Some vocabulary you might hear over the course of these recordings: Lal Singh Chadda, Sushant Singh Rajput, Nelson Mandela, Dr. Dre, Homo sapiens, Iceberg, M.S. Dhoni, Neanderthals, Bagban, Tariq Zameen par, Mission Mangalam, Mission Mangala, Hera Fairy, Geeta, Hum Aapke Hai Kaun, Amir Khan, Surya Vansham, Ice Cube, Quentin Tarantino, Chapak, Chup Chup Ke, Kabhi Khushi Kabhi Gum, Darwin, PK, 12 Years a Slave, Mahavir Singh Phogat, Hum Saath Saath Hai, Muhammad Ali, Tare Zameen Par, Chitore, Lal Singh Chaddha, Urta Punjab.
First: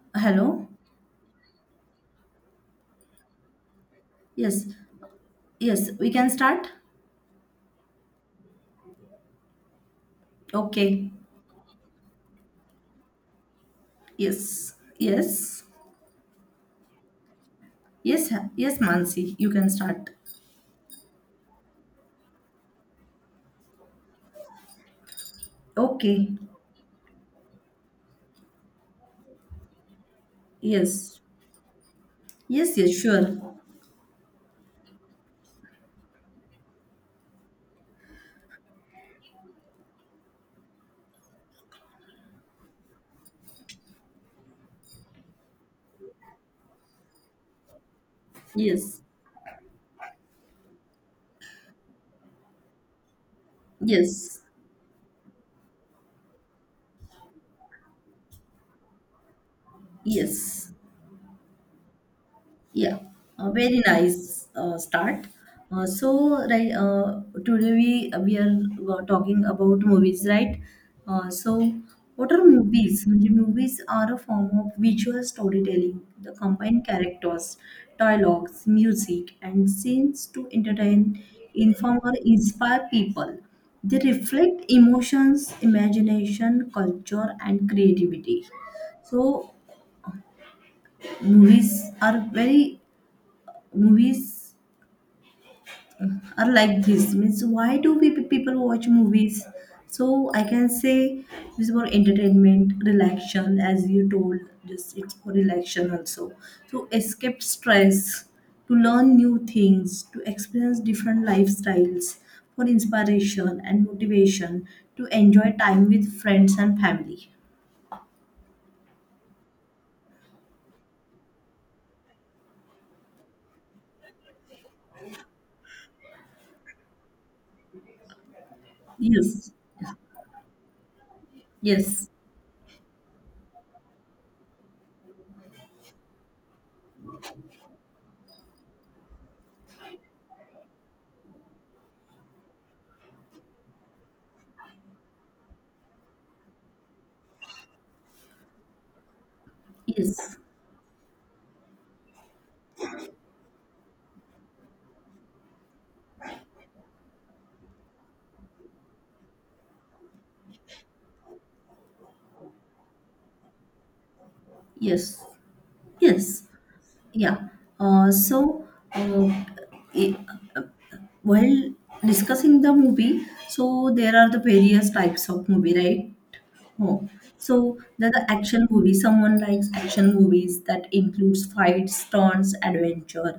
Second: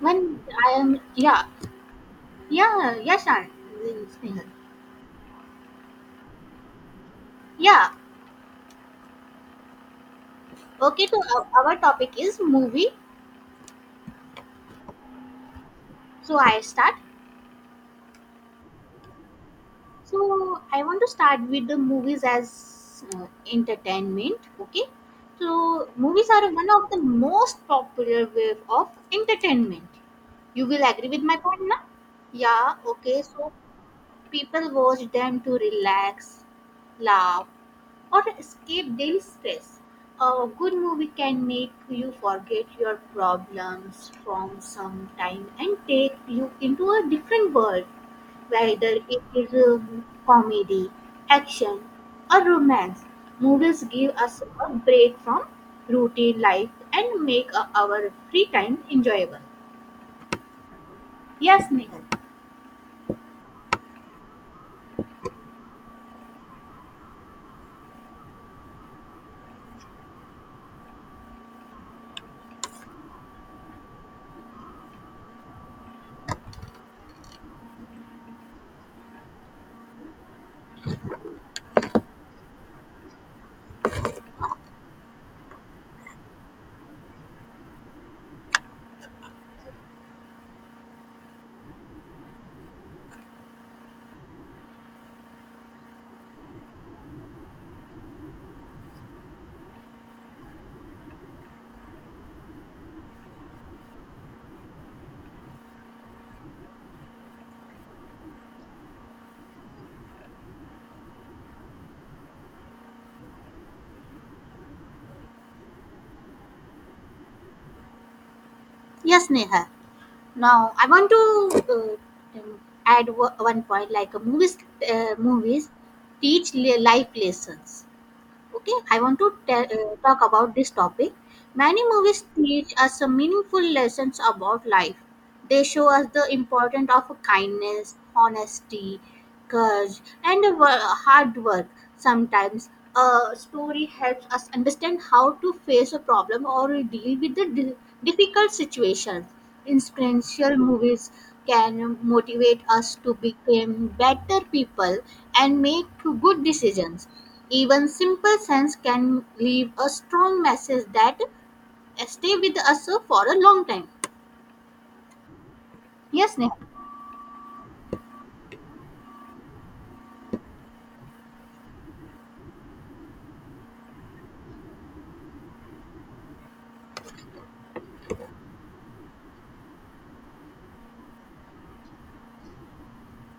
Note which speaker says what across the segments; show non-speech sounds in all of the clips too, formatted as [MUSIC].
Speaker 1: When
Speaker 2: Hello?
Speaker 1: I am, yeah, yeah, yeah, Shan, Snehal.
Speaker 2: Yes, yes, we can start?
Speaker 1: Yeah, okay,
Speaker 2: Okay.
Speaker 1: so our topic is movie.
Speaker 2: Yes, yes,
Speaker 1: So I start.
Speaker 2: yes, Mansi, you can start.
Speaker 1: So I want to start with the movies as uh, entertainment, okay? So movies
Speaker 2: Okay.
Speaker 1: are one of the most popular way of entertainment. You will agree
Speaker 2: Yes,
Speaker 1: with my point now? Yeah,
Speaker 2: yes,
Speaker 1: okay,
Speaker 2: sure.
Speaker 1: so people watch them to relax, laugh, or escape daily stress. A good movie can make you forget your problems from some time and take you into a different world, whether
Speaker 2: Yes,
Speaker 1: it is comedy, action, or romance. Movies give
Speaker 2: yes,
Speaker 1: us a break from routine life and make our free time enjoyable.
Speaker 2: yes,
Speaker 1: Yes, Nehal.
Speaker 2: Yeah, a very nice start. So, today we are talking about movies, right? So, what are movies? The movies are a form of visual storytelling. The combined characters, dialogues, music, and scenes to entertain, inform, or inspire people. They reflect emotions, imagination, culture, and creativity, so movies are very movies are like this. Means why do we people watch movies? So I can say this is for entertainment, relaxation, as you told. Just it's for relaxation also, to escape stress, to learn new things, to experience different lifestyles, for inspiration and motivation, to enjoy time with friends and family.
Speaker 1: Yes, Neha. Now, I want to add one point like movies teach life lessons. Okay, I want to
Speaker 2: yes
Speaker 1: talk about this topic. Many
Speaker 2: yes
Speaker 1: movies teach us some meaningful lessons about life. They show us the importance of kindness, honesty, courage, and a hard work. Sometimes a story helps us understand how to face a problem or deal with the difficult situations.
Speaker 2: yes
Speaker 1: Inspirational movies can motivate us to become better people and make good decisions. Even simple sense can leave a strong message that stay with us for a long time.
Speaker 2: yes
Speaker 1: Yes,
Speaker 2: yes
Speaker 1: Neha.
Speaker 2: yeah uh, so uh, i- While discussing the movie, so there are the various types of movie, right? Oh. So there are the action movies. Someone likes action movies that includes fights, stunts, adventure.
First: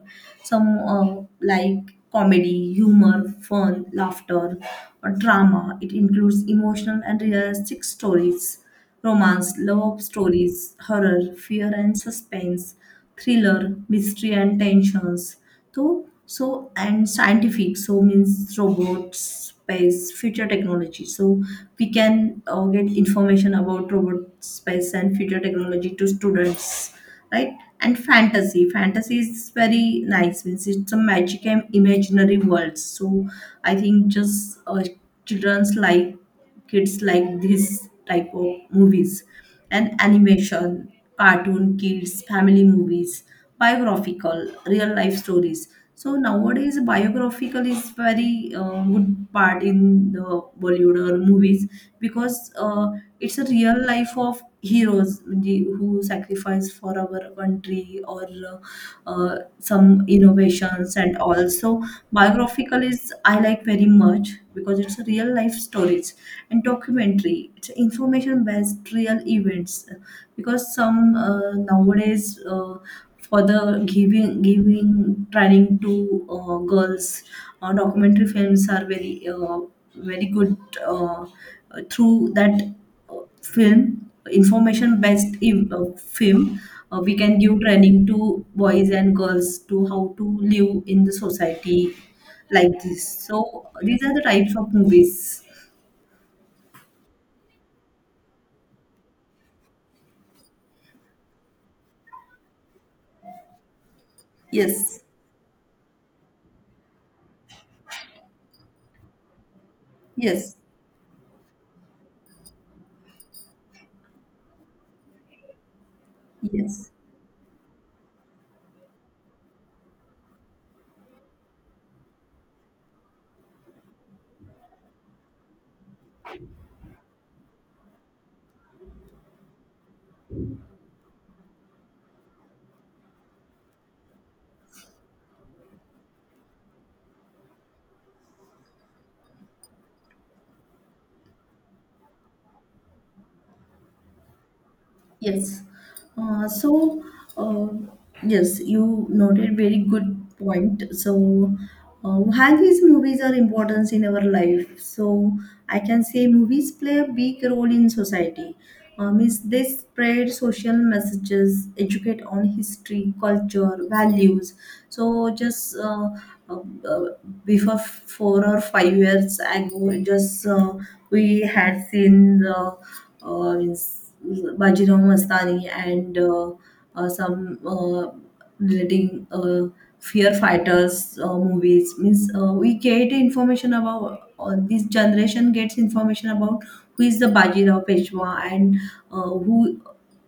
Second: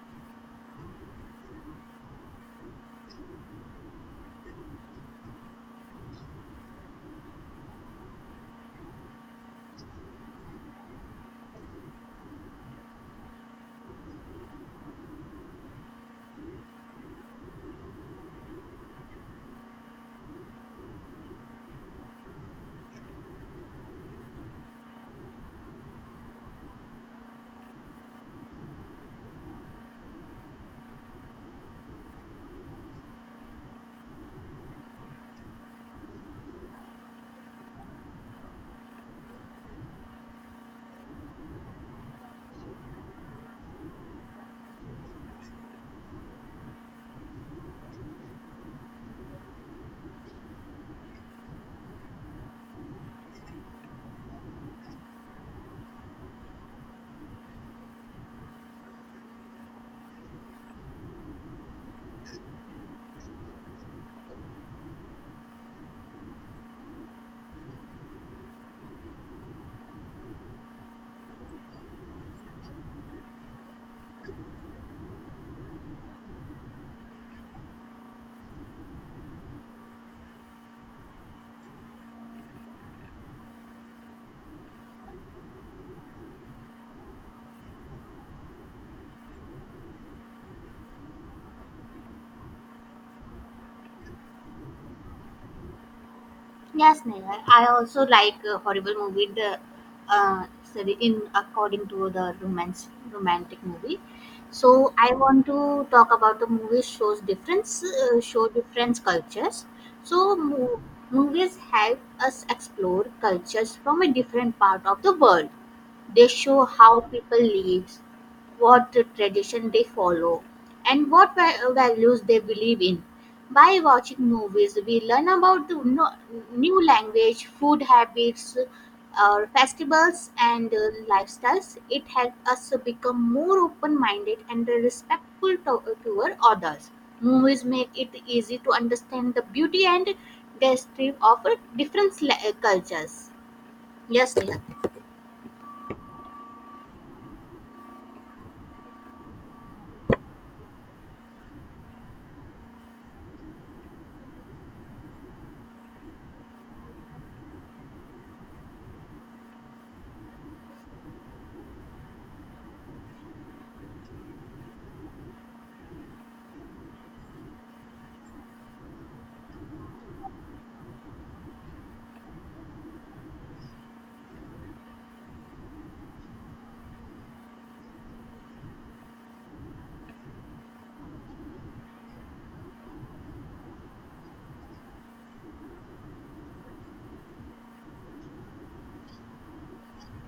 Speaker 2: Some like comedy, humor, fun, laughter, or drama. It includes emotional and realistic stories, romance, love stories, horror, fear, and suspense, thriller, mystery, and tensions. So and scientific. So means robots, space, future technology. So we can get information about robot, space, and future technology to students, right? And fantasy. Fantasy is very nice. Means it's a magic and imaginary world. So I think just childrens like kids like this type of movies, and animation, cartoon, kids, family movies, biographical, real life stories. So nowadays biographical is very good part in the Bollywood or movies, because uh, it's a real life of heroes म्हणजे who sacrifice for our country, or uh, some innovations. And also biographical is I like very much because it's a real life stories. And documentary, it's information based real events, because some nowadays for the giving training to girls, documentary films are very very good. uh, Through that film, information based in film, we can give training to boys and girls to how to live in the society. Like this, so these are the types of movies.
Speaker 1: Yes, Neha. I also like a horrible movie. Uh, in according to the romance romantic movie. So
Speaker 2: yes
Speaker 1: I want to talk about the movie shows difference show different cultures. So
Speaker 2: yes
Speaker 1: movies help us explore cultures from a different part of the world. They show
Speaker 2: yes
Speaker 1: how people live, what tradition they follow, and what values they believe in. By watching movies, we learn about the no, new language, food habits, festivals, and lifestyles. It helps us become more open-minded and respectful toward others. Movies make it easy to understand the beauty and destiny of different cultures. Yes, Neha.
Speaker 2: Yes. Uh, so, uh, yes, you noted very good point. So, why these movies are important in our life? So, I can say movies play a big role in society. Means they spread social messages, educate on history, culture, values. So, just uh, uh, before 4 or 5 years ago, just we had seen the means Bajirao Mastani and some relating fear fighters movies. Means we get information about this generation gets information about who is the Bajirao Peshwa, and who,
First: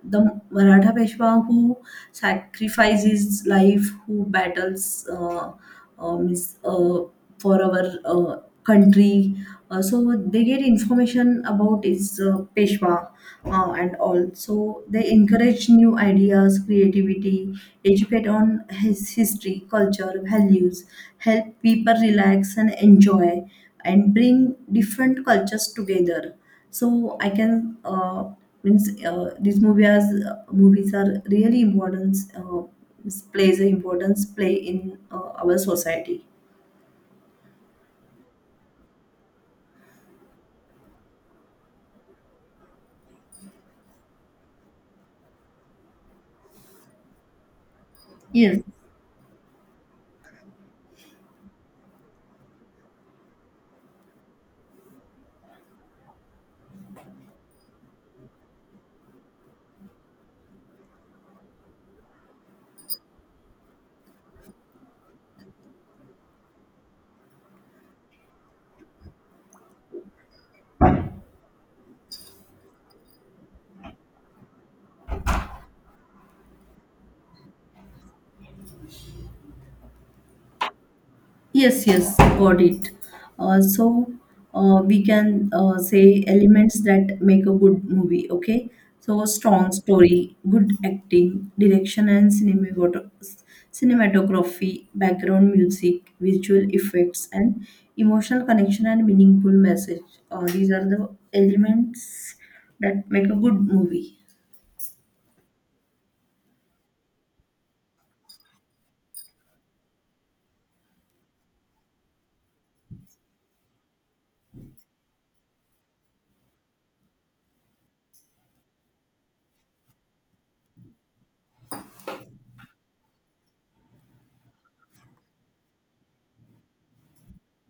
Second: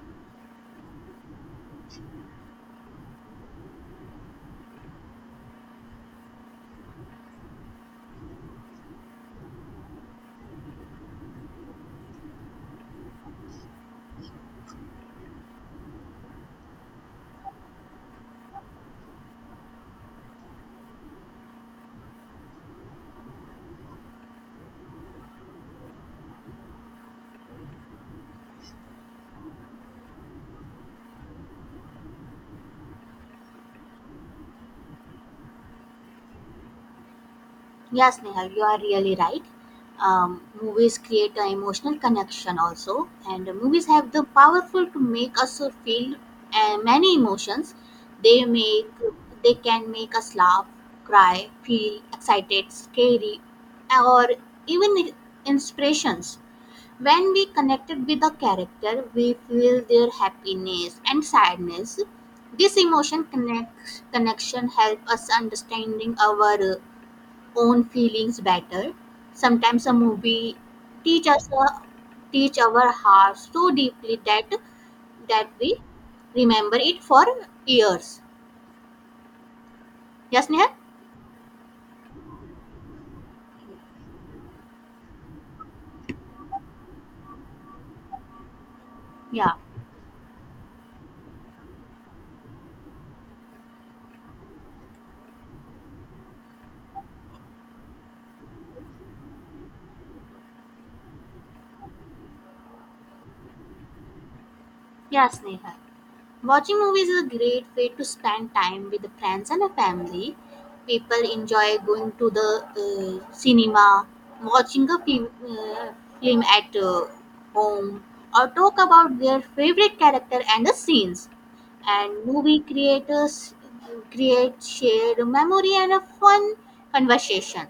Speaker 2: the Maratha Peshwa, who sacrifices his life, who battles uh, means, uh, for our country. So they get information about his Peshwa and all. So they encourage new ideas, creativity, educate on his history, culture, values, help people relax and enjoy, and bring different cultures together. So I can means these movies are really importance plays an importance play in our society.
Speaker 1: Yes, Neha, you are really right. Movies create an emotional connection also, and movies have the powerful to make us feel many emotions. They
Speaker 2: Yes,
Speaker 1: make they can make us laugh, cry, feel excited, scary, or even inspirations. When we connected with a character, we feel their happiness and sadness. This connection help us understanding our own feelings better. Sometimes a movie teach us a, teach our hearts so deeply that we remember it for years. Yes, Neha?
Speaker 2: Yes, yes, got it. Uh, so we can say elements that make a good movie, okay? So
Speaker 1: Yeah.
Speaker 2: strong story, good acting, direction and cinematography, background music, visual effects, and emotional connection and meaningful message. These are the elements that make a good movie.
Speaker 1: Yes, Neha. Watching movies is a great way to spend time with friends and the family. People enjoy going to the cinema, watching a film at home, or talk about their favorite character and the scenes. And movie creators create shared memory and a fun conversation.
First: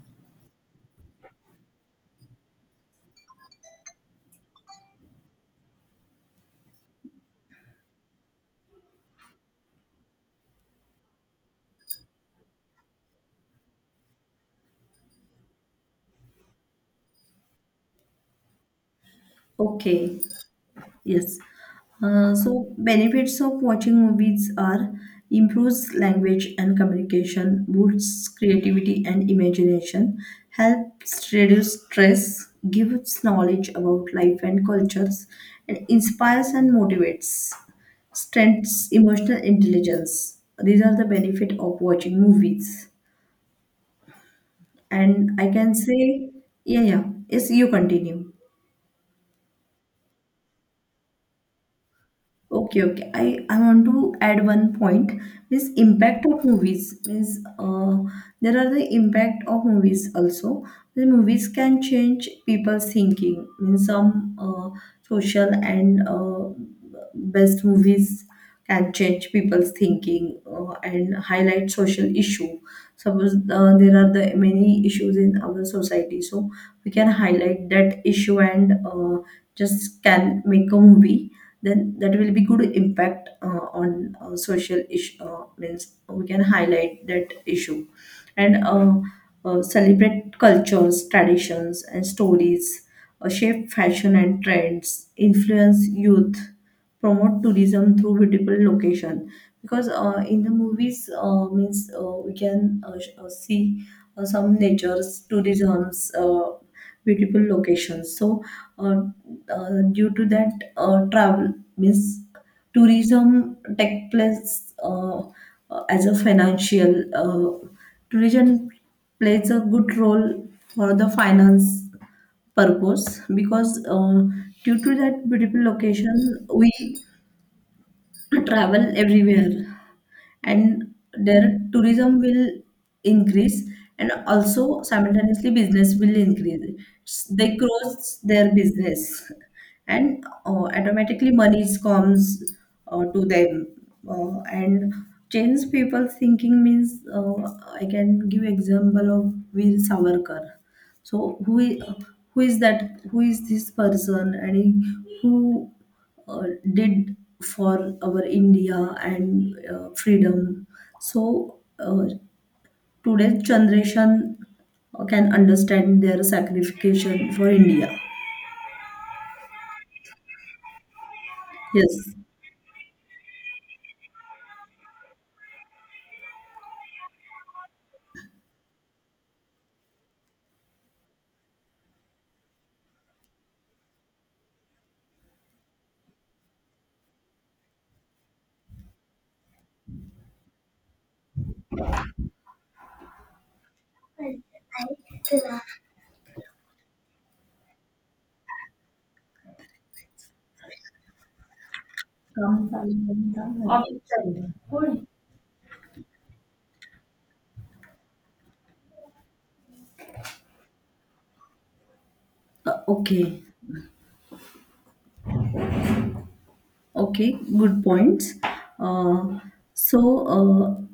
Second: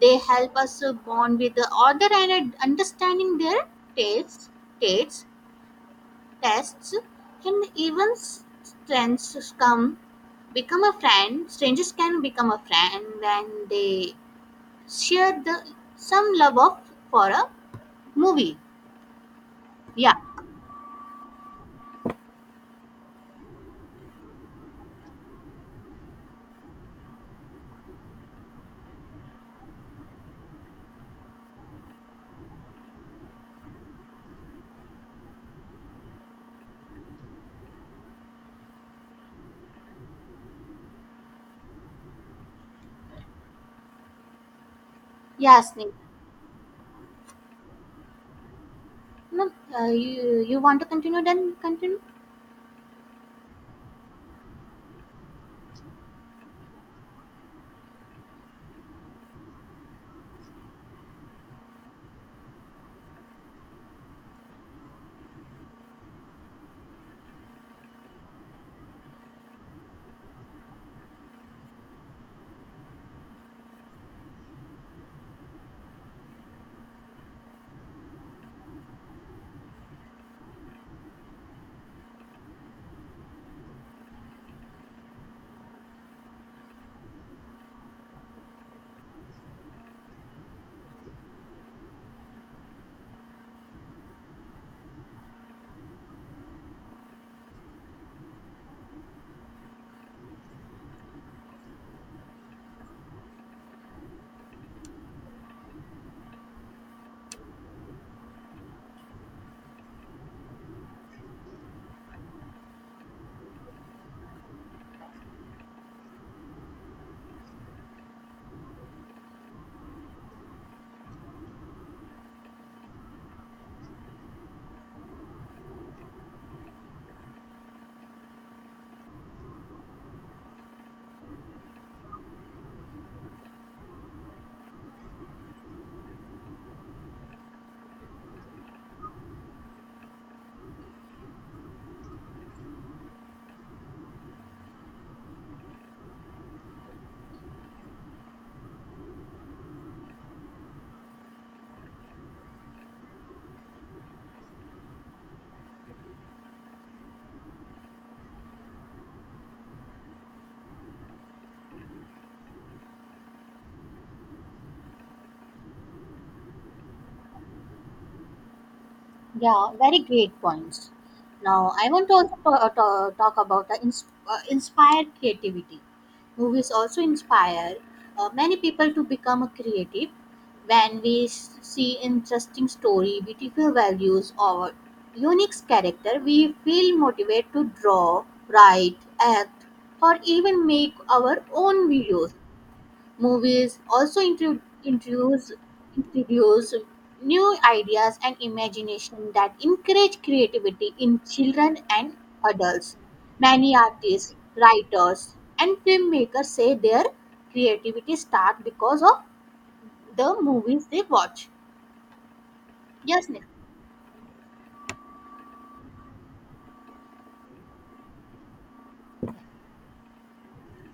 Speaker 1: They help us bond with the other and understanding their tastes. Tastes tests can even strangers come become a friend, strangers can become a friend and they share the some love of for a movie. Yeah,
Speaker 2: Okay. Yes. So benefits of watching movies are improves language and communication, boosts creativity and imagination, helps reduce stress, gives knowledge about life and cultures, and inspires and motivates, strengthens emotional intelligence. These are the benefit of watching movies. And I
Speaker 1: yeah,
Speaker 2: can
Speaker 1: Sneh.
Speaker 2: say, yeah, yeah. Yes, you continue.
Speaker 1: No, you want to continue then continue.
Speaker 2: Okay, okay. I want to add one point. Means impact of movies. Means there are the impact of movies also. The movies can change people's thinking. Means some social and best movies can change people's thinking and highlight social issue. Suppose there are the many issues in our society, so we can highlight that issue, and just can make a movie, then that will be good impact on social issue. Means we can highlight that issue, and celebrate cultures, traditions, and stories, shape fashion and trends, influence youth, promote tourism through beautiful location. Because in the movies means we can see some nature's tourism's beautiful locations. So uh, due to that travel, means tourism take place as a financial. uh, Tourism plays a good role for the finance purpose, because due to that beautiful location we travel everywhere, and their tourism will increase, and also simultaneously business will increase. They cross their business, and automatically money comes to them. And change people thinking, means I can give example of Veer Savarkar. So who is that, who is this person, and who uh, did for our India and freedom. So today's generation can understand their sacrifice for India.
Speaker 1: Yeah, very great points. Now, I want
Speaker 2: Yes.
Speaker 1: to also talk about inspired creativity. Movies also inspire many people to become a creative. When we see interesting story, beautiful values, or unique character, we feel motivated to draw, write, act, or even make our own videos. Movies also introduce new ideas and imagination that encourage creativity in children and adults. Many artists, writers, and filmmakers say their creativity start because of the movies they watch. Yes,
Speaker 2: Okay.
Speaker 1: Neha.
Speaker 2: Okay. Good points. Uh, so. Uh,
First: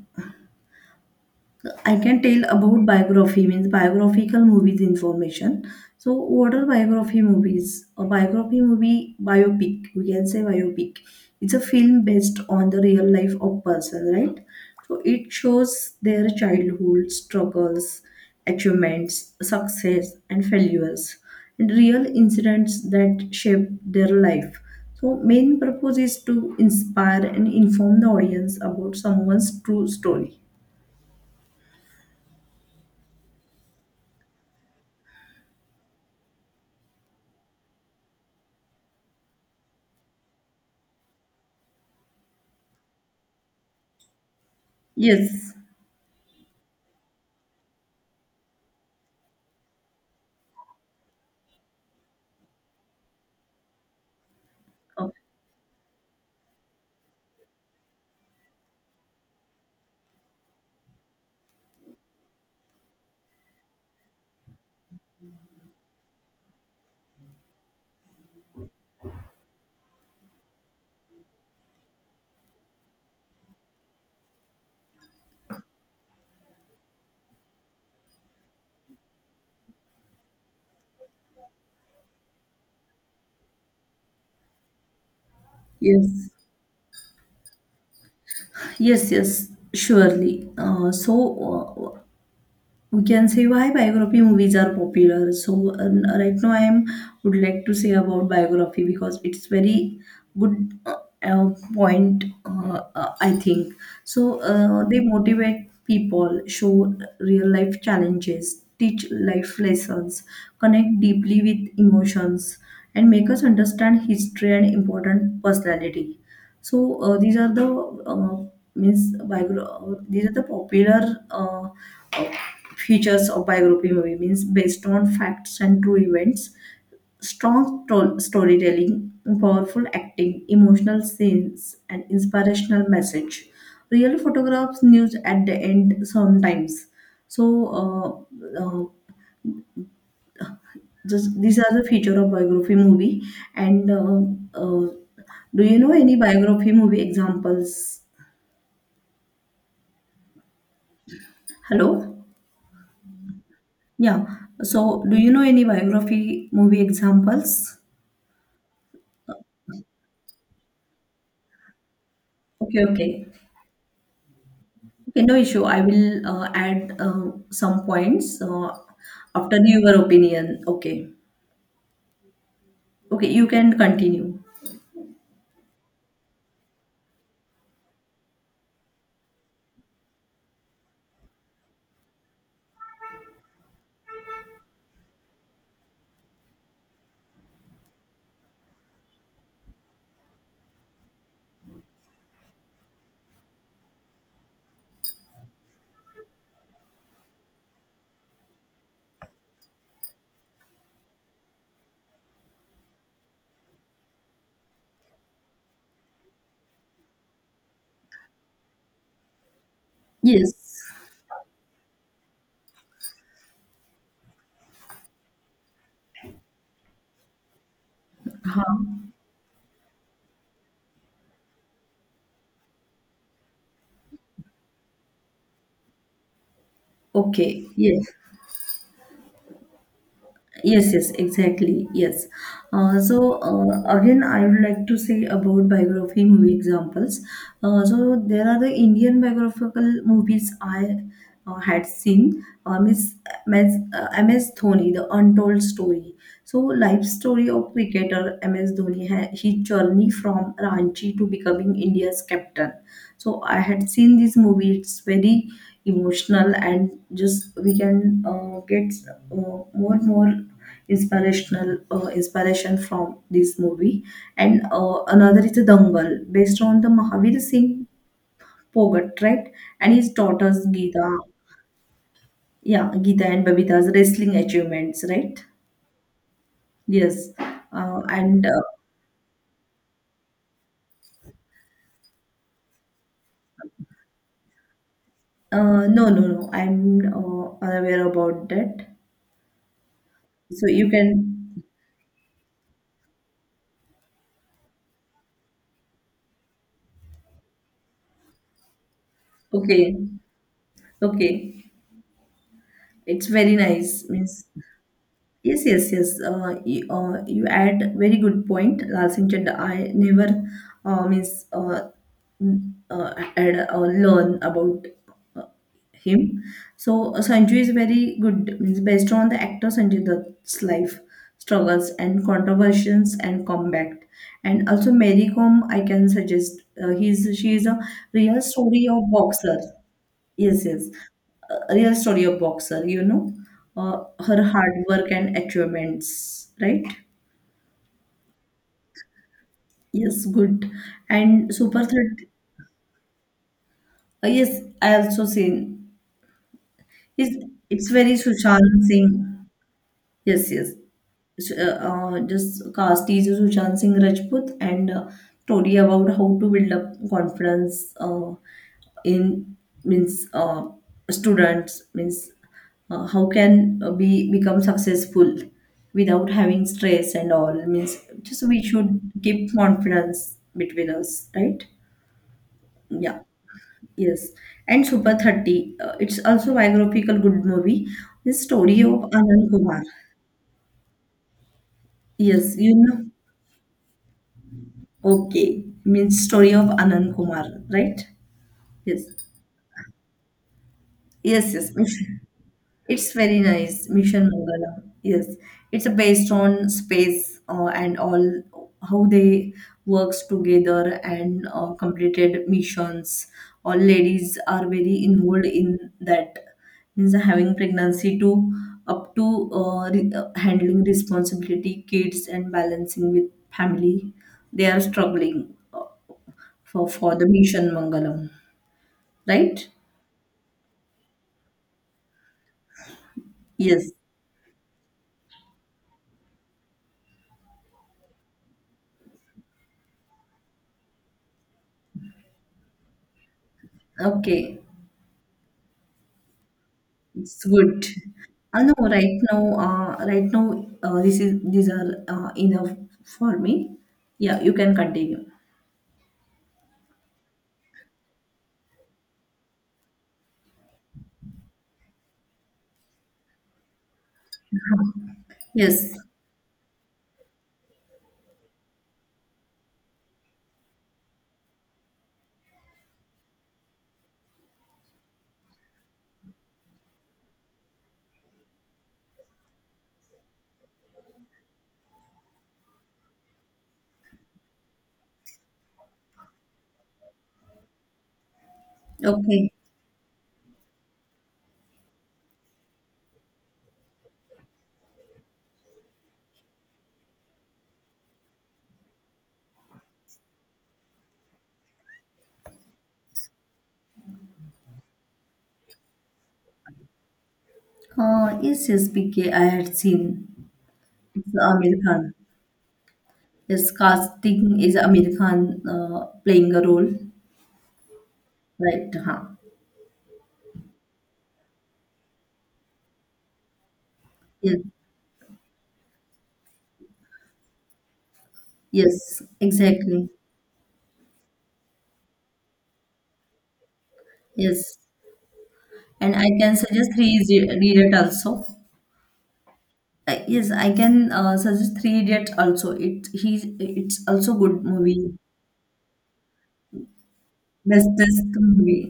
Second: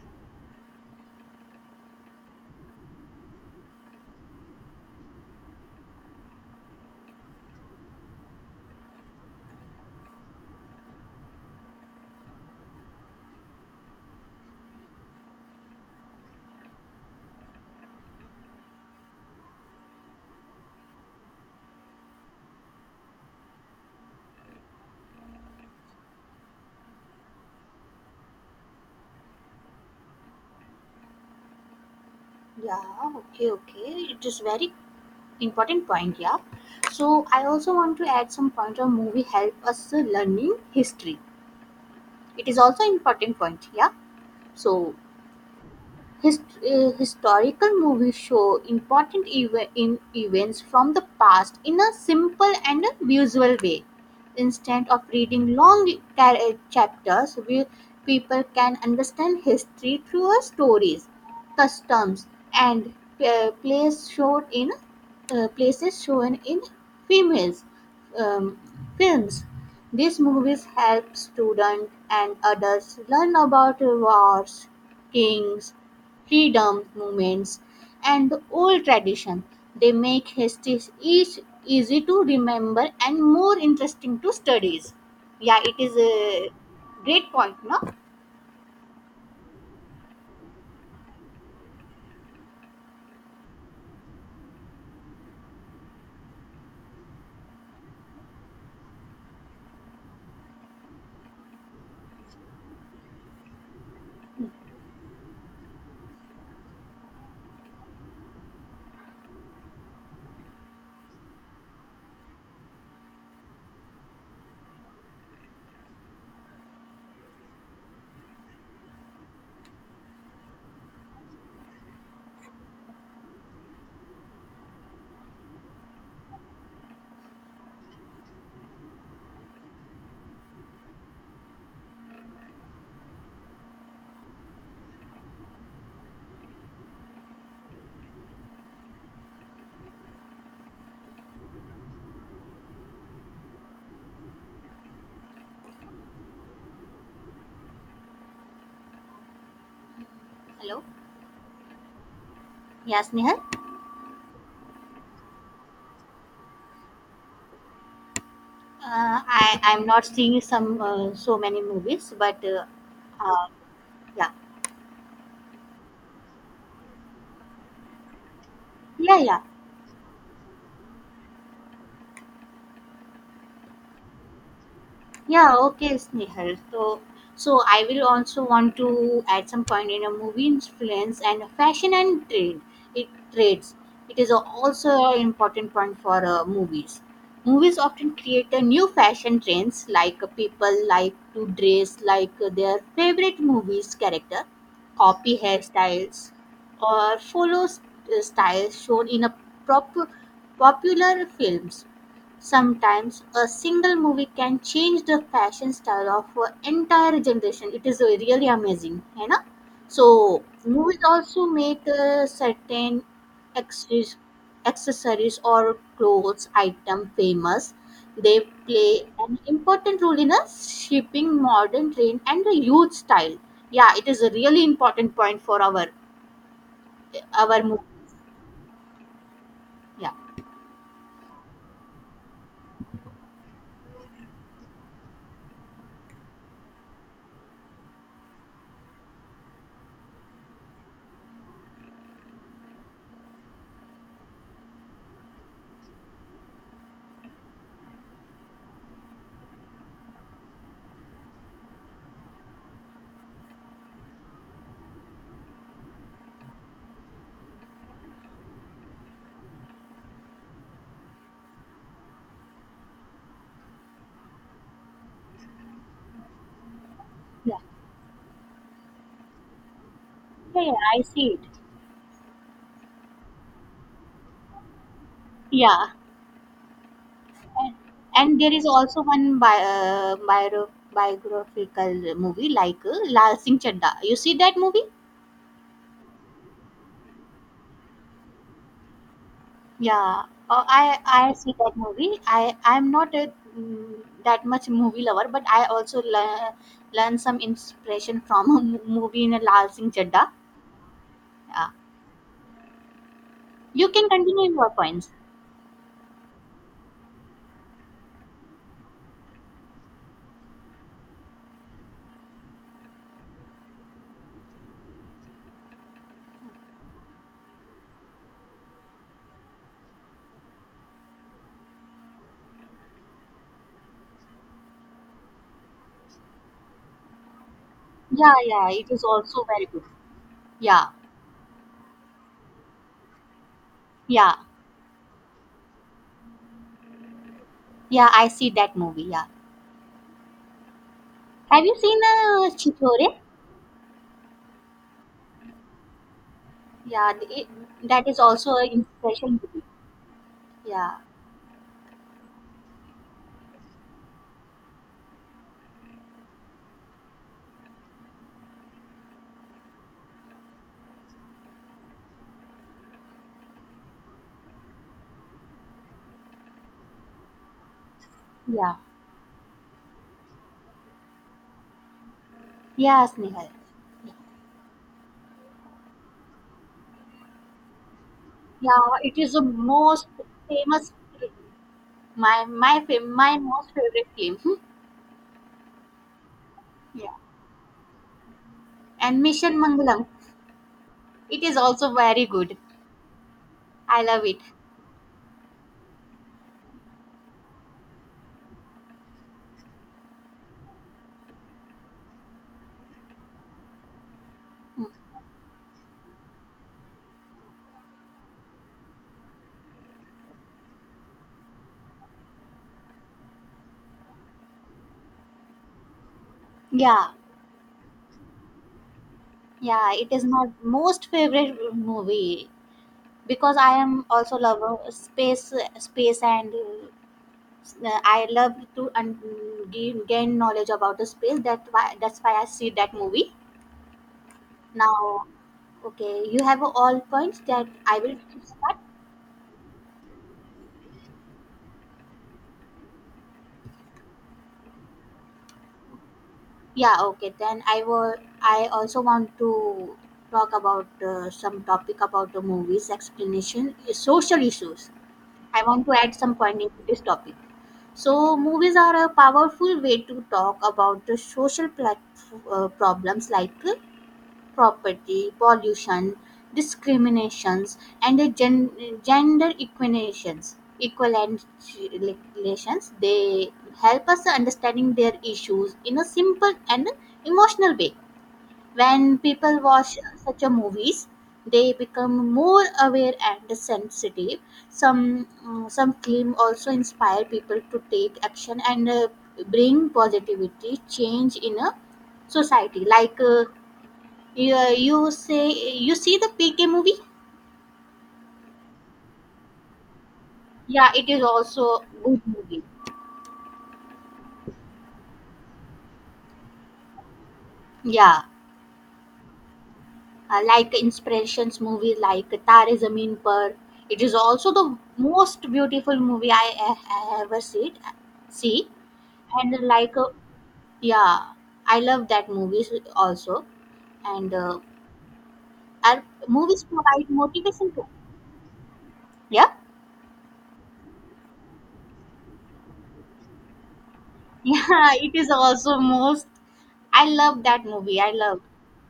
Speaker 2: I can tell about biography, means biographical movies information. So what are biography movies? A biography movie, biopic. We can say biopic. It's a film based on the real life of person, right? So it shows their childhood struggles, achievements, success, and failures, and real incidents that shape their life. So main purpose is to inspire and inform the audience about someone's true story.
Speaker 1: Yeah, okay. It is very important point, yeah. So I also want to add some point on movie help us learning history. It is also important point, yeah. So
Speaker 2: Yes.
Speaker 1: Historical movies show important eve- in events from the past in a simple and a visual way. Instead of reading long chapters, people can understand history through our stories, customs, and uh, place shown in places shown in females um, films. These movies help students and adults learn about wars, kings, freedom movements, and the old tradition. They make history each easy to remember and more interesting to studies. Yeah, it is
Speaker 2: Yes,
Speaker 1: a great point, no?
Speaker 2: yes, yes, surely. We can say why biography movies are popular. So right now I am would like to say about biography because it's very good point, I think. So they motivate people, show real life challenges, teach life lessons, connect deeply with emotions, and make us understand history and important personality. So these are the uh, these are the popular. Uh, Features of biography movie means based on facts and true events, strong storytelling, powerful acting, emotional scenes and inspirational message, real photographs, news at the end sometimes. So uh, uh, these are the feature of biography movie. And do you know any biography movie examples?
Speaker 1: Hello.
Speaker 2: Hello?
Speaker 1: Yes, Nihal.
Speaker 2: Yeah, so do you know any biography movie examples?
Speaker 1: I I'm not seeing some so many movies, but
Speaker 2: Okay, okay.
Speaker 1: uh, yeah,
Speaker 2: Okay, no issue. I will add some points
Speaker 1: yeah, yeah.
Speaker 2: after your opinion. Okay. Okay, you can continue.
Speaker 1: Yeah, okay, Snehal. So, so I will also want to add some point in a movie influence and fashion and trade. It trades. It is also an important point for movies. Movies often create a new fashion trends, like people like to dress like their favorite movies character, copy hairstyles, or follow styles shown in a prop- popular films. Sometimes a single movie can change the fashion style of an entire generation. It is really amazing, you know. So
Speaker 2: Yes.
Speaker 1: movies also make accessories, accessories or clothes item famous. They
Speaker 2: Huh.
Speaker 1: play an important role in a shaping modern trend and the youth style. Yeah, it is a really important point for our
Speaker 2: Okay.
Speaker 1: movie.
Speaker 2: Yes.
Speaker 1: Yeah,
Speaker 2: Yes, yes, exactly. Yes. Again, I would like to say about biography movie examples. So, there are the Indian biographical movies I had seen. Miss, Miss M.S. Dhoni, The Untold Story. So, life story of cricketer M.S. Dhoni, his journey from Ranchi to becoming India's captain. So, I had seen this movie. It's very emotional, and just we can get more and more inspiration from this movie. And another is a Dangal, based on the Mahavir
Speaker 1: yeah,
Speaker 2: Singh Phogat, right? And his
Speaker 1: yeah.
Speaker 2: daughters
Speaker 1: Yeah, I
Speaker 2: Geeta,
Speaker 1: see it.
Speaker 2: yeah, Geeta and Babita's wrestling achievements, right?
Speaker 1: Yeah.
Speaker 2: Yes,
Speaker 1: And and
Speaker 2: and
Speaker 1: there is also one biographical movie like Lal Singh Chadda. You see that movie?
Speaker 2: No, no, no. I'm unaware about that.
Speaker 1: Yeah,
Speaker 2: So you can.
Speaker 1: I see that movie. I'm not mm, that much movie lover, but I also learn some inspiration from [LAUGHS] a movie in a Lal Singh
Speaker 2: Okay,
Speaker 1: Chadda. Yeah,
Speaker 2: okay. It's very
Speaker 1: you
Speaker 2: nice,
Speaker 1: can
Speaker 2: Miss.
Speaker 1: continue your points.
Speaker 2: Yes, yes, yes. You add very good point, Lal Singh Chaddha. I never, means, n- had, learn about him. So Sanju is very good, means based on the actor Sanjay Dutt's life, struggles and controversies and comeback. And also Mary Kom, I can suggest, he's she is a
Speaker 1: Yeah,
Speaker 2: real
Speaker 1: yeah,
Speaker 2: story
Speaker 1: it is
Speaker 2: of
Speaker 1: also
Speaker 2: boxer.
Speaker 1: very good.
Speaker 2: Yes, yes,
Speaker 1: Yeah,
Speaker 2: a real story of boxer. You know,
Speaker 1: yeah,
Speaker 2: her hard work and achievements, right?
Speaker 1: yeah. I see that movie. Yeah,
Speaker 2: Yes, good. And
Speaker 1: have you
Speaker 2: Super
Speaker 1: seen
Speaker 2: Third,
Speaker 1: Chitore?
Speaker 2: yes, I also seen.
Speaker 1: Yeah,
Speaker 2: It's, it's
Speaker 1: that
Speaker 2: very
Speaker 1: is also an
Speaker 2: Sushant
Speaker 1: inspiration
Speaker 2: Singh.
Speaker 1: to me.
Speaker 2: Yes, yes.
Speaker 1: Yeah,
Speaker 2: So, just cast is Sushant Singh Rajput, and story about how to build up confidence in means students. Means how can be become successful without having stress and all. Means just we
Speaker 1: yeah,
Speaker 2: should keep confidence between us, right?
Speaker 1: yes,
Speaker 2: Yeah,
Speaker 1: Nihal.
Speaker 2: yes. And Super 30, it's also biographical good movie. The
Speaker 1: Yeah,
Speaker 2: story of
Speaker 1: it is the
Speaker 2: Anand Kumar.
Speaker 1: most famous film. My
Speaker 2: Yes, you
Speaker 1: my
Speaker 2: know.
Speaker 1: fav- my most favorite film. Hmm.
Speaker 2: Okay, means story of
Speaker 1: Yeah,
Speaker 2: Anand Kumar, right? Yes,
Speaker 1: and Mission Mangalam. It
Speaker 2: yes,
Speaker 1: is
Speaker 2: yes.
Speaker 1: also
Speaker 2: [LAUGHS]
Speaker 1: very good.
Speaker 2: It's very nice,
Speaker 1: I love
Speaker 2: Mission
Speaker 1: it.
Speaker 2: Mangala. Yes, it's based on space and all how they works together and completed missions. All ladies are
Speaker 1: Hmm.
Speaker 2: very involved in that. Means having pregnancy to up to handling responsibility, kids, and balancing with family. They are struggling for
Speaker 1: Yeah,
Speaker 2: the Mission Mangalam, right?
Speaker 1: yeah, it is my most favorite movie because I
Speaker 2: Yes.
Speaker 1: am also lover space and I love to gain knowledge about the space. That's why I see that movie.
Speaker 2: Okay,
Speaker 1: Now, okay, you have all points
Speaker 2: it's
Speaker 1: that
Speaker 2: good.
Speaker 1: I will
Speaker 2: I know
Speaker 1: start.
Speaker 2: right now. Right now, this is these are enough for me. Yeah, you can continue.
Speaker 1: Yeah, okay. Then I will. I also want to talk about some topic about the movies explanation, social issues. I want to
Speaker 2: Yes.
Speaker 1: add some point into this topic. So, movies are a powerful way to talk about the social problems like property, pollution, discriminations, and the gender equinations equalizations. They help us understanding their issues in a simple and emotional way. When
Speaker 2: Okay.
Speaker 1: people watch such a movies they become more aware and sensitive. Some some claim also inspire people to take action and bring positivity change in a society like yeah, you say you see the PK movie?
Speaker 2: Yes, yes, PK, I had seen.
Speaker 1: Yeah, it is
Speaker 2: It's Amir
Speaker 1: also
Speaker 2: Khan.
Speaker 1: good movie.
Speaker 2: Yes, casting is Amir Khan playing a role,
Speaker 1: Yeah,
Speaker 2: right? Huh.
Speaker 1: like inspirations movie like Tare Zameen Par. It is also
Speaker 2: Yes,
Speaker 1: the most beautiful movie I ever see. See
Speaker 2: yes,
Speaker 1: and like
Speaker 2: exactly.
Speaker 1: yeah, I love that movies also. And
Speaker 2: Yes,
Speaker 1: our
Speaker 2: and I can
Speaker 1: movies
Speaker 2: suggest
Speaker 1: provide
Speaker 2: re
Speaker 1: motivation
Speaker 2: read
Speaker 1: too.
Speaker 2: it also.
Speaker 1: Yeah,
Speaker 2: Yes, I can suggest Three Idiots also. It's also
Speaker 1: [LAUGHS]
Speaker 2: good
Speaker 1: yeah, it
Speaker 2: movie.
Speaker 1: is also most. I love that movie. I
Speaker 2: Bestest
Speaker 1: love.
Speaker 2: movie.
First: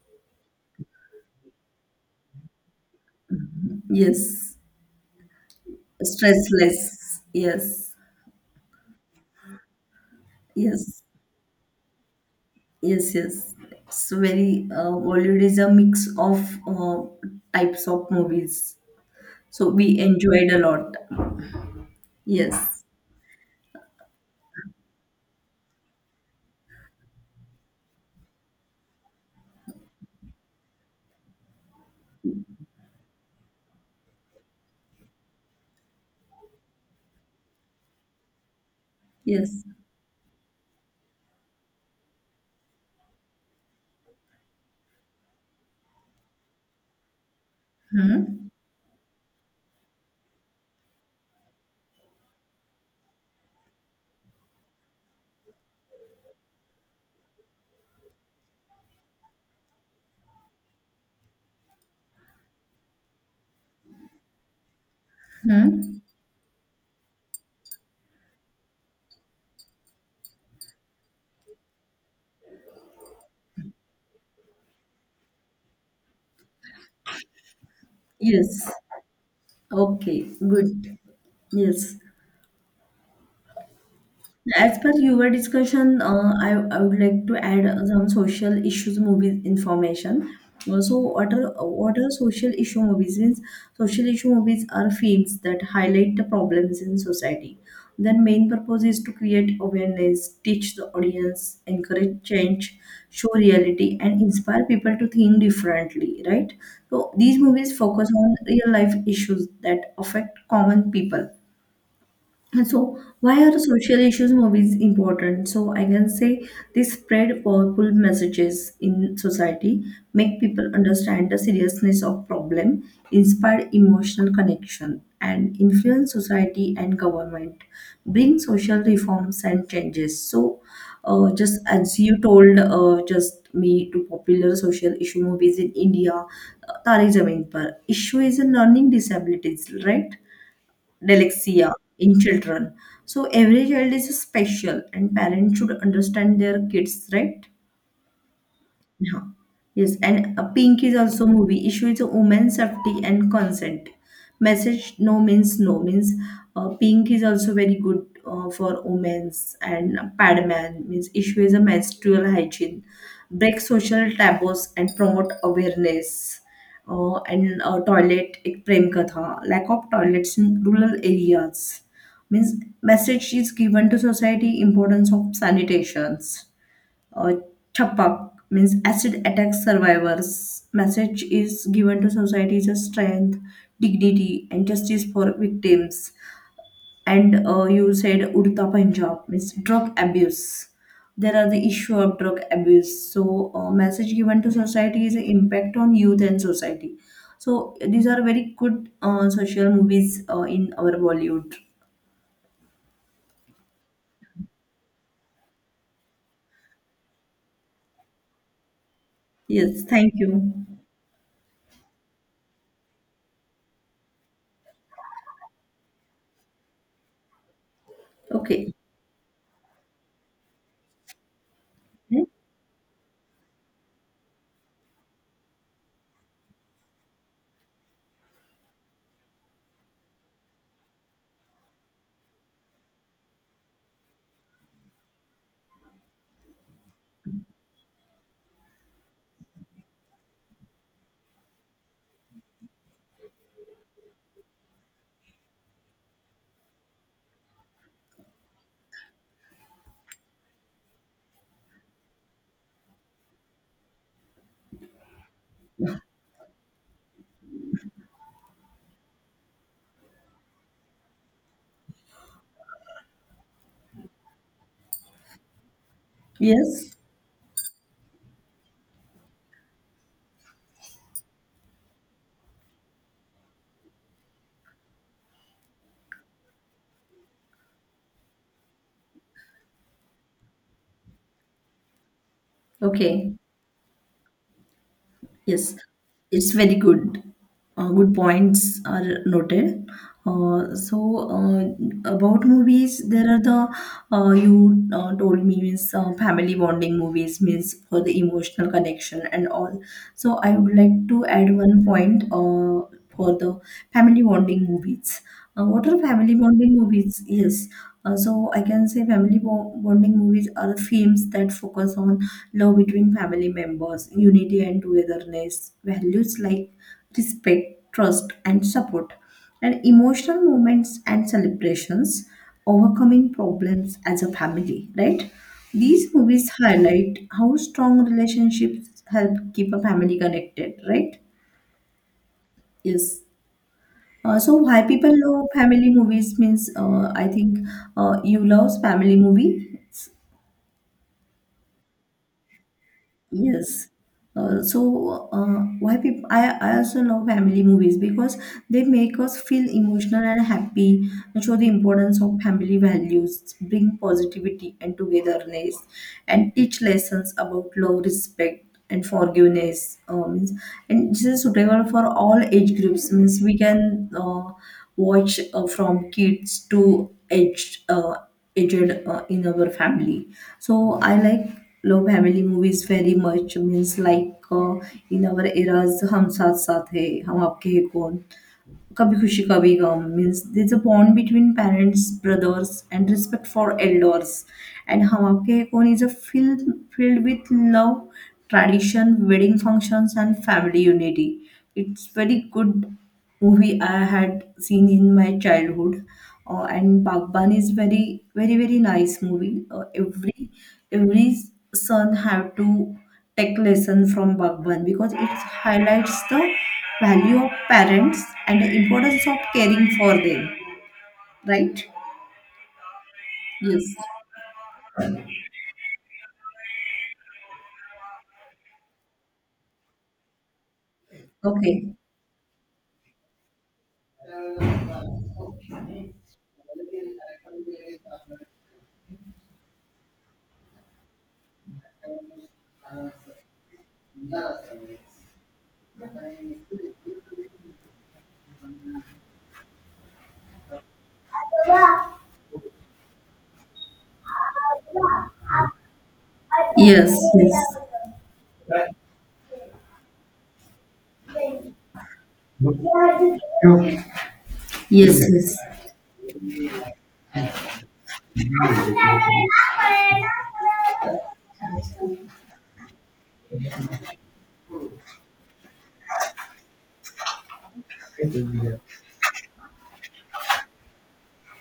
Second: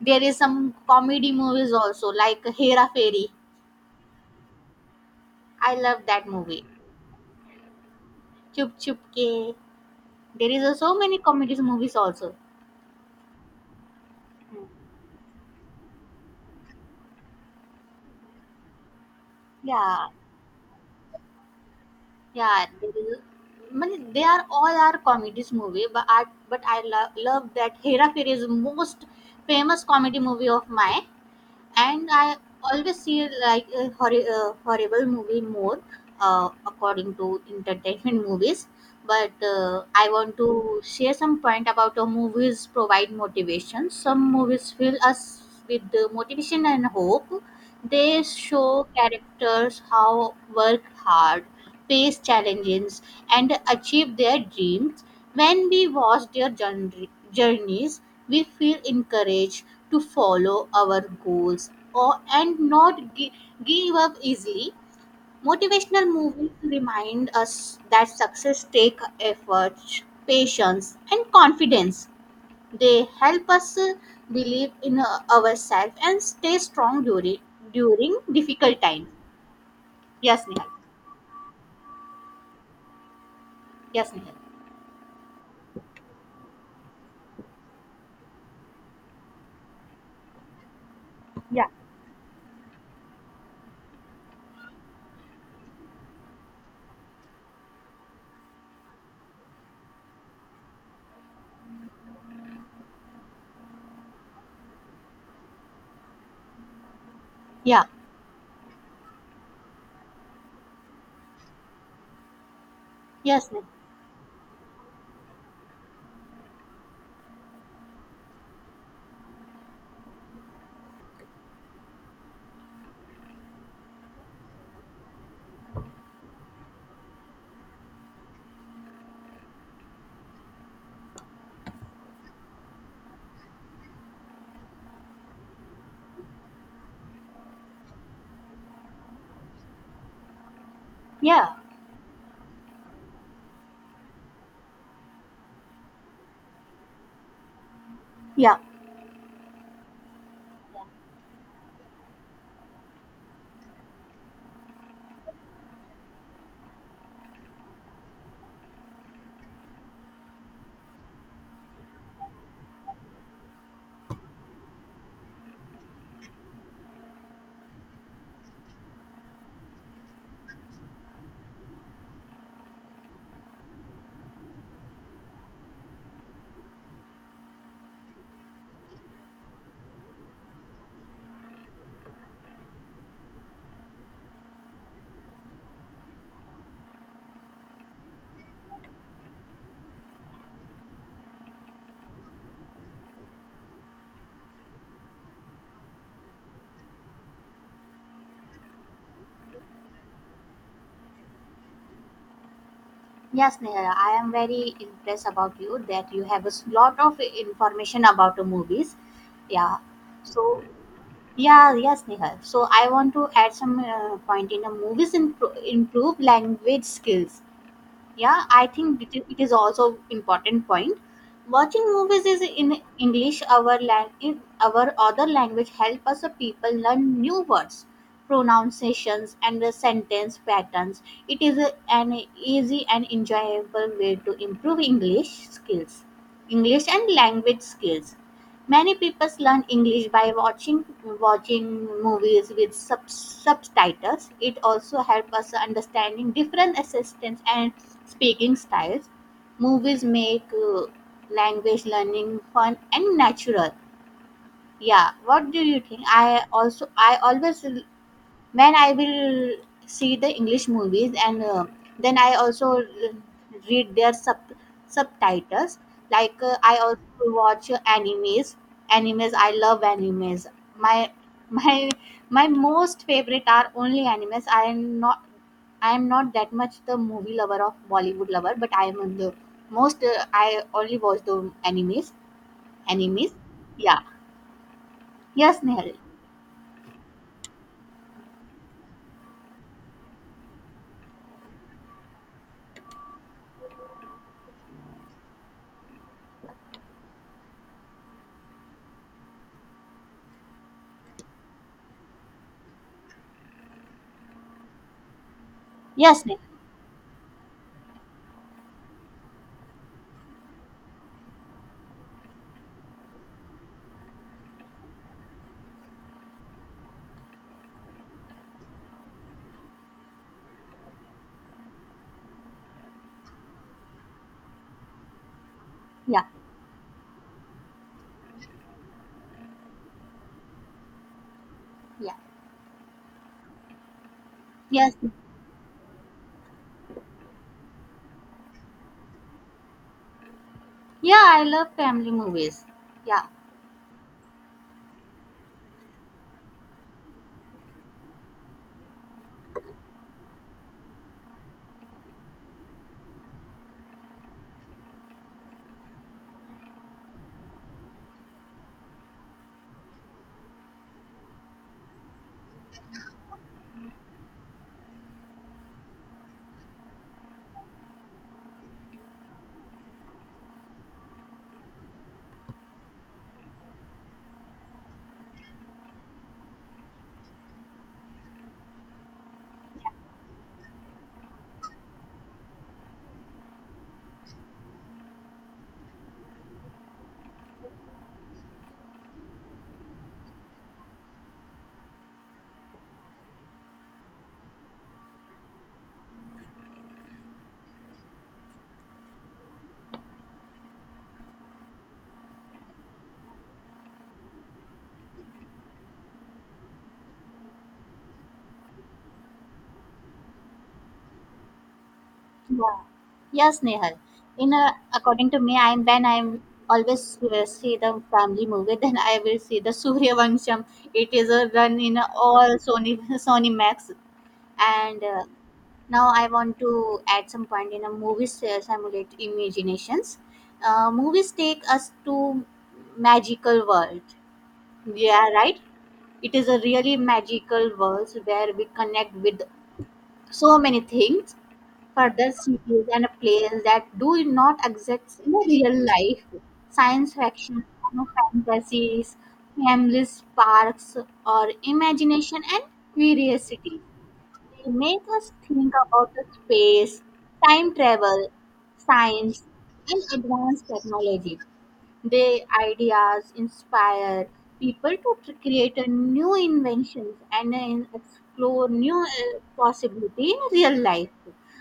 Speaker 1: There is some comedy movies also like Hera Fairy.
Speaker 2: Yes.
Speaker 1: I love that movie.
Speaker 2: Stressless. Yes.
Speaker 1: Chup Chup Ke. So
Speaker 2: Yes.
Speaker 1: many comedies movies also.
Speaker 2: Yes. Yes. It's very Bollywood is a mix of uh, types of movies. So we
Speaker 1: Yeah,
Speaker 2: enjoyed a lot.
Speaker 1: yeah.
Speaker 2: Yes.
Speaker 1: There is, I mean, they are all are comedies movie, but I love that Hera Fairy is most famous comedy movie of mine. And I always see it like a, a horrible movie more according to entertainment [LAUGHS] movies. But
Speaker 2: Yes.
Speaker 1: I want to share some point about how movies provide motivation. Some movies fill us with the motivation and hope. They
Speaker 2: Hmm.
Speaker 1: show characters how work hard, face challenges, and achieve their dreams. When we watch their journeys, we feel encouraged to follow our goals or and not give up easily.
Speaker 2: Hmm.
Speaker 1: Motivational movies remind us that success take effort, patience and confidence. They help us believe in ourselves and stay strong during
Speaker 2: Yes.
Speaker 1: difficult times.
Speaker 2: Okay.
Speaker 1: Yes, Nihal.
Speaker 2: Good. Yes.
Speaker 1: Yes, Nihal.
Speaker 2: As per your discussion, I would like to add some social issues movie information. So,
Speaker 1: Yeah,
Speaker 2: what are social issue movies? Means social issue movies are films that highlight the problems in society. Their main purpose is to create awareness, teach the audience, encourage change, show reality, and inspire people to think differently. Right. So these movies
Speaker 1: yeah,
Speaker 2: focus on real life issues that affect common people, and so, why
Speaker 1: yes,
Speaker 2: are
Speaker 1: Nihal.
Speaker 2: social issues movies important? So, I can say they spread powerful messages in society, make people understand the seriousness of problem, inspire emotional connection, and influence society and government, bring social reforms and changes. So, just as you told, just me to popular social issue movies in India, Tariq Zameen par issue is a learning disabilities, right?
Speaker 1: Yeah,
Speaker 2: Dyslexia in children. So every child is special, and parents should understand their kids, right?
Speaker 1: yeah.
Speaker 2: Yeah. Yes, and a pink is also movie. Issue is a women's safety and consent. Message no means no means pink is also very good for women's and padman means issue is a menstrual hygiene. Break social taboos and promote awareness. And toilet एक प्रेम कथा lack of toilets in rural areas means message is given to society importance of sanitations, uh, chapak means acid attack survivors message is given to society is a strength, dignity and justice for victims. And you said urta punjab means drug abuse, there are the issue of drug abuse. So message given to society is an impact on youth and society. So these are very good social movies in our bollywood.
Speaker 1: Yes, Neha, I am very impressed about you that you have a lot of information about the movies. Yeah.
Speaker 2: Yes, thank you.
Speaker 1: So, yeah, yes, Neha. So, I want to add some point in the movies improve language skills. Yeah, I
Speaker 2: Okay.
Speaker 1: think it is also important point. Watching
Speaker 2: Hmm?
Speaker 1: movies is in english our in our other language help us people learn new words, pronunciations and the sentence patterns. It is an easy and enjoyable way to improve english skills, english and language skills. Many people learn English by watching movies with subtitles. It also helps us understanding different accents and speaking styles. Movies make language learning fun and natural. Yeah, what do you think? I also I always when I will see the English movies and then I also read their subtitles. Like I
Speaker 2: Yes.
Speaker 1: also watch animes. Animes, I love animes. My my my most favorite are only animes. I am not that much the movie lover of Bollywood lover, but I am the most. I only watch the animes. Animes,
Speaker 2: Okay.
Speaker 1: yeah. Yes,
Speaker 2: Yes,
Speaker 1: Nehal.
Speaker 2: it's very good. Good points are noted. Uh, so uh, about movies, there are the you told me means family bonding movies means for the emotional connection and all. So I would like to add one point for the family bonding movies. What are
Speaker 1: Yes,
Speaker 2: family
Speaker 1: Nehal.
Speaker 2: bonding movies? Yes, so I can say bonding movies are the films that focus on love between family members, unity and togetherness, values like respect, trust, and support, and emotional moments and celebrations, overcoming problems as a family. Right? These
Speaker 1: Yeah,
Speaker 2: movies highlight how strong relationships help keep a family connected. Right?
Speaker 1: yeah.
Speaker 2: Yes. So why
Speaker 1: Yes.
Speaker 2: people love family movies means I think you love family movies.
Speaker 1: Yeah, I love family movies. Yeah.
Speaker 2: Yes. Uh, so uh, why people I also love family movies because they make us feel emotional and happy, and show the importance of family values, bring positivity and togetherness, and teach lessons about love respect and forgiveness means, and this is suitable for all age groups means we can watch from kids to aged in our family. So I love family movies very much means like, in our eras hum saath saath hai hum aapke hai kaun kabhi khushi kabhi gum means there's a bond between parents brothers and respect for elders. And hum aapke hai kaun is a filled with love, tradition wedding functions and family unity. It's very good movie I had seen in my childhood. And Bagban is very very very nice movie. Every every son have to take lesson from Bagban because it highlights the value of parents and the importance of caring for them. Right?
Speaker 1: Yeah. Yes, Nehal.
Speaker 2: Yes.
Speaker 1: In a, according to me, I'm always see the family movie. [LAUGHS] Then I will see the Surya Vansham. It is a run
Speaker 2: Okay.
Speaker 1: in all Sony [LAUGHS] Sony Max. And now I want to add some point in a movie simulate imaginations. Movies take us to magical world. Yeah, right. It is a really magical world where we connect with so many things, further cities and places that do not exist in real life. Science
Speaker 2: Yes.
Speaker 1: fiction, fantasies, families, parks, or
Speaker 2: Yes.
Speaker 1: imagination and curiosity. They make us think about the space, time travel, science,
Speaker 2: Yes.
Speaker 1: and advanced technology.
Speaker 2: Yes.
Speaker 1: Their ideas inspire people to create a new inventions and explore new possibility in real life.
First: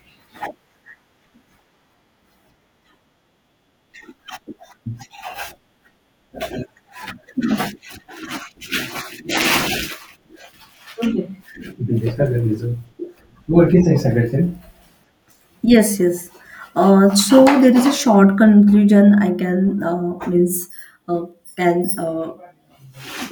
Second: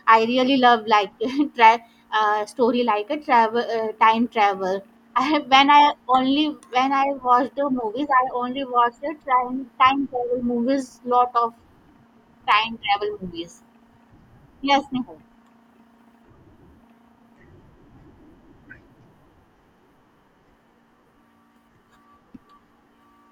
Speaker 1: I really love like [LAUGHS] tra- story like a travel time travel. When I only when I watch the movies, I only watch the time travel movies.
Speaker 2: Okay.
Speaker 1: Lot of
Speaker 2: You can discuss and
Speaker 1: time
Speaker 2: reason.
Speaker 1: travel movies.
Speaker 2: What is this suggestion?
Speaker 1: Yes, Nehal.
Speaker 2: Yes, yes. So there is a short conclusion I can means uh, can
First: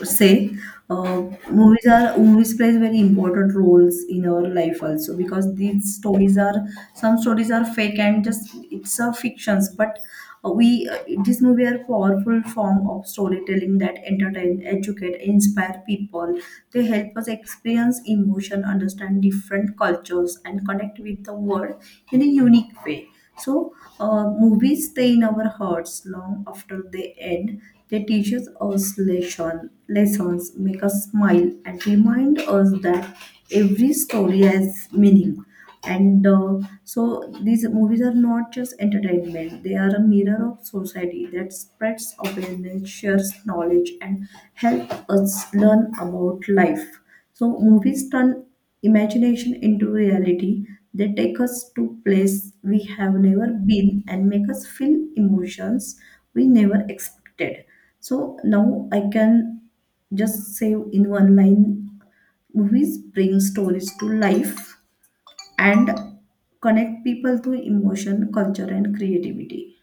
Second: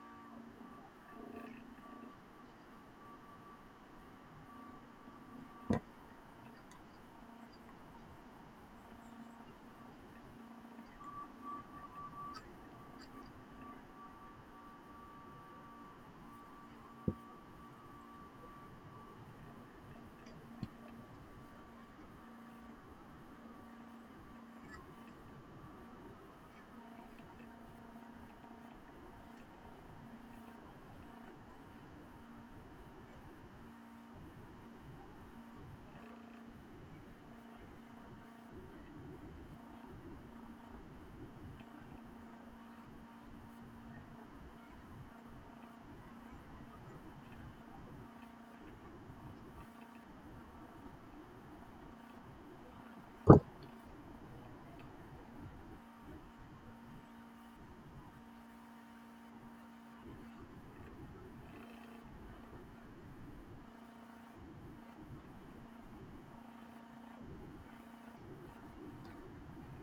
Speaker 2: say uh, movies plays very important roles in our life also because these stories are some stories are fake and just it's a fictions. But we this movie are powerful form of storytelling that entertain educate inspire people. They help us experience emotion, understand different cultures, and connect with the world in a unique way. So, movies stay in our hearts long after they end. They teach us lessons, make us smile, and remind us that every story has meaning. And so, these movies are not just entertainment, they are a mirror of society that spreads awareness, shares knowledge, and help us learn about life. So, movies turn imagination into reality. They take us to places we have never been and make us feel emotions we never expected. So now I can just say in one line, movies bring stories to life and connect people to emotion, culture, and creativity.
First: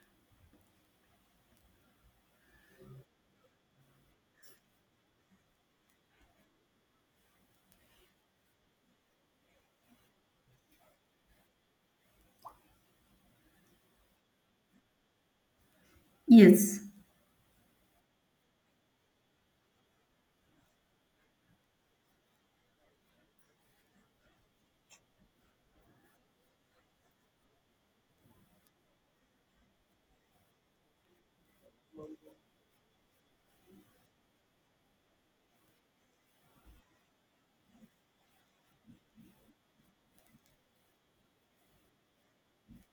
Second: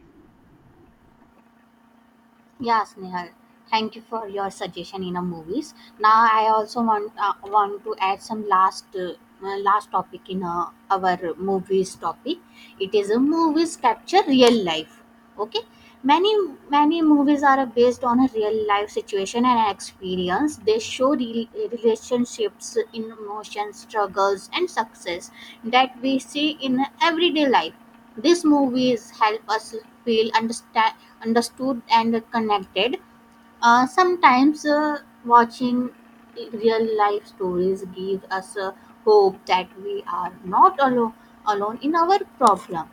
Speaker 1: Yes, Nehal. Thank you for your suggestion in a movies. Now I also want to add some last topic in our movies topic. It is a movies capture real life. Okay. Many
Speaker 2: Yes,
Speaker 1: many movies are based on a real life situation and experience. They show relationships, emotions, struggles, and success that we see in everyday life. These movies help us feel understood and connected. Sometimes watching real life stories give us hope that we are not alone in our problem.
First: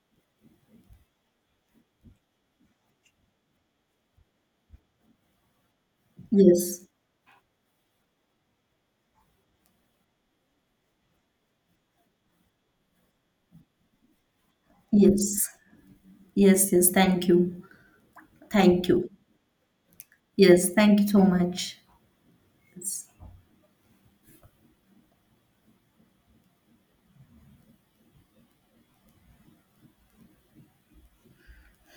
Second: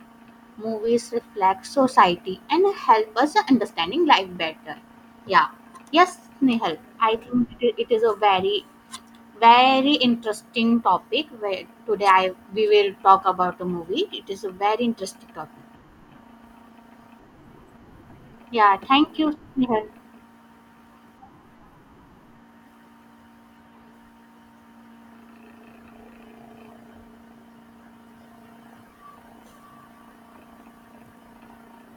Speaker 1: Movies reflect society and help us understanding life better. Yeah, yes, Nehal,
Speaker 2: yes,
Speaker 1: I think it is a very very interesting topic where today we will talk about the movie. It is a very
Speaker 2: yes,
Speaker 1: interesting topic.
Speaker 2: yes, yes. Thank you.
Speaker 1: Yeah,
Speaker 2: Thank you.
Speaker 1: thank you, Nehal.
Speaker 2: Yes, thank you so much. Yes.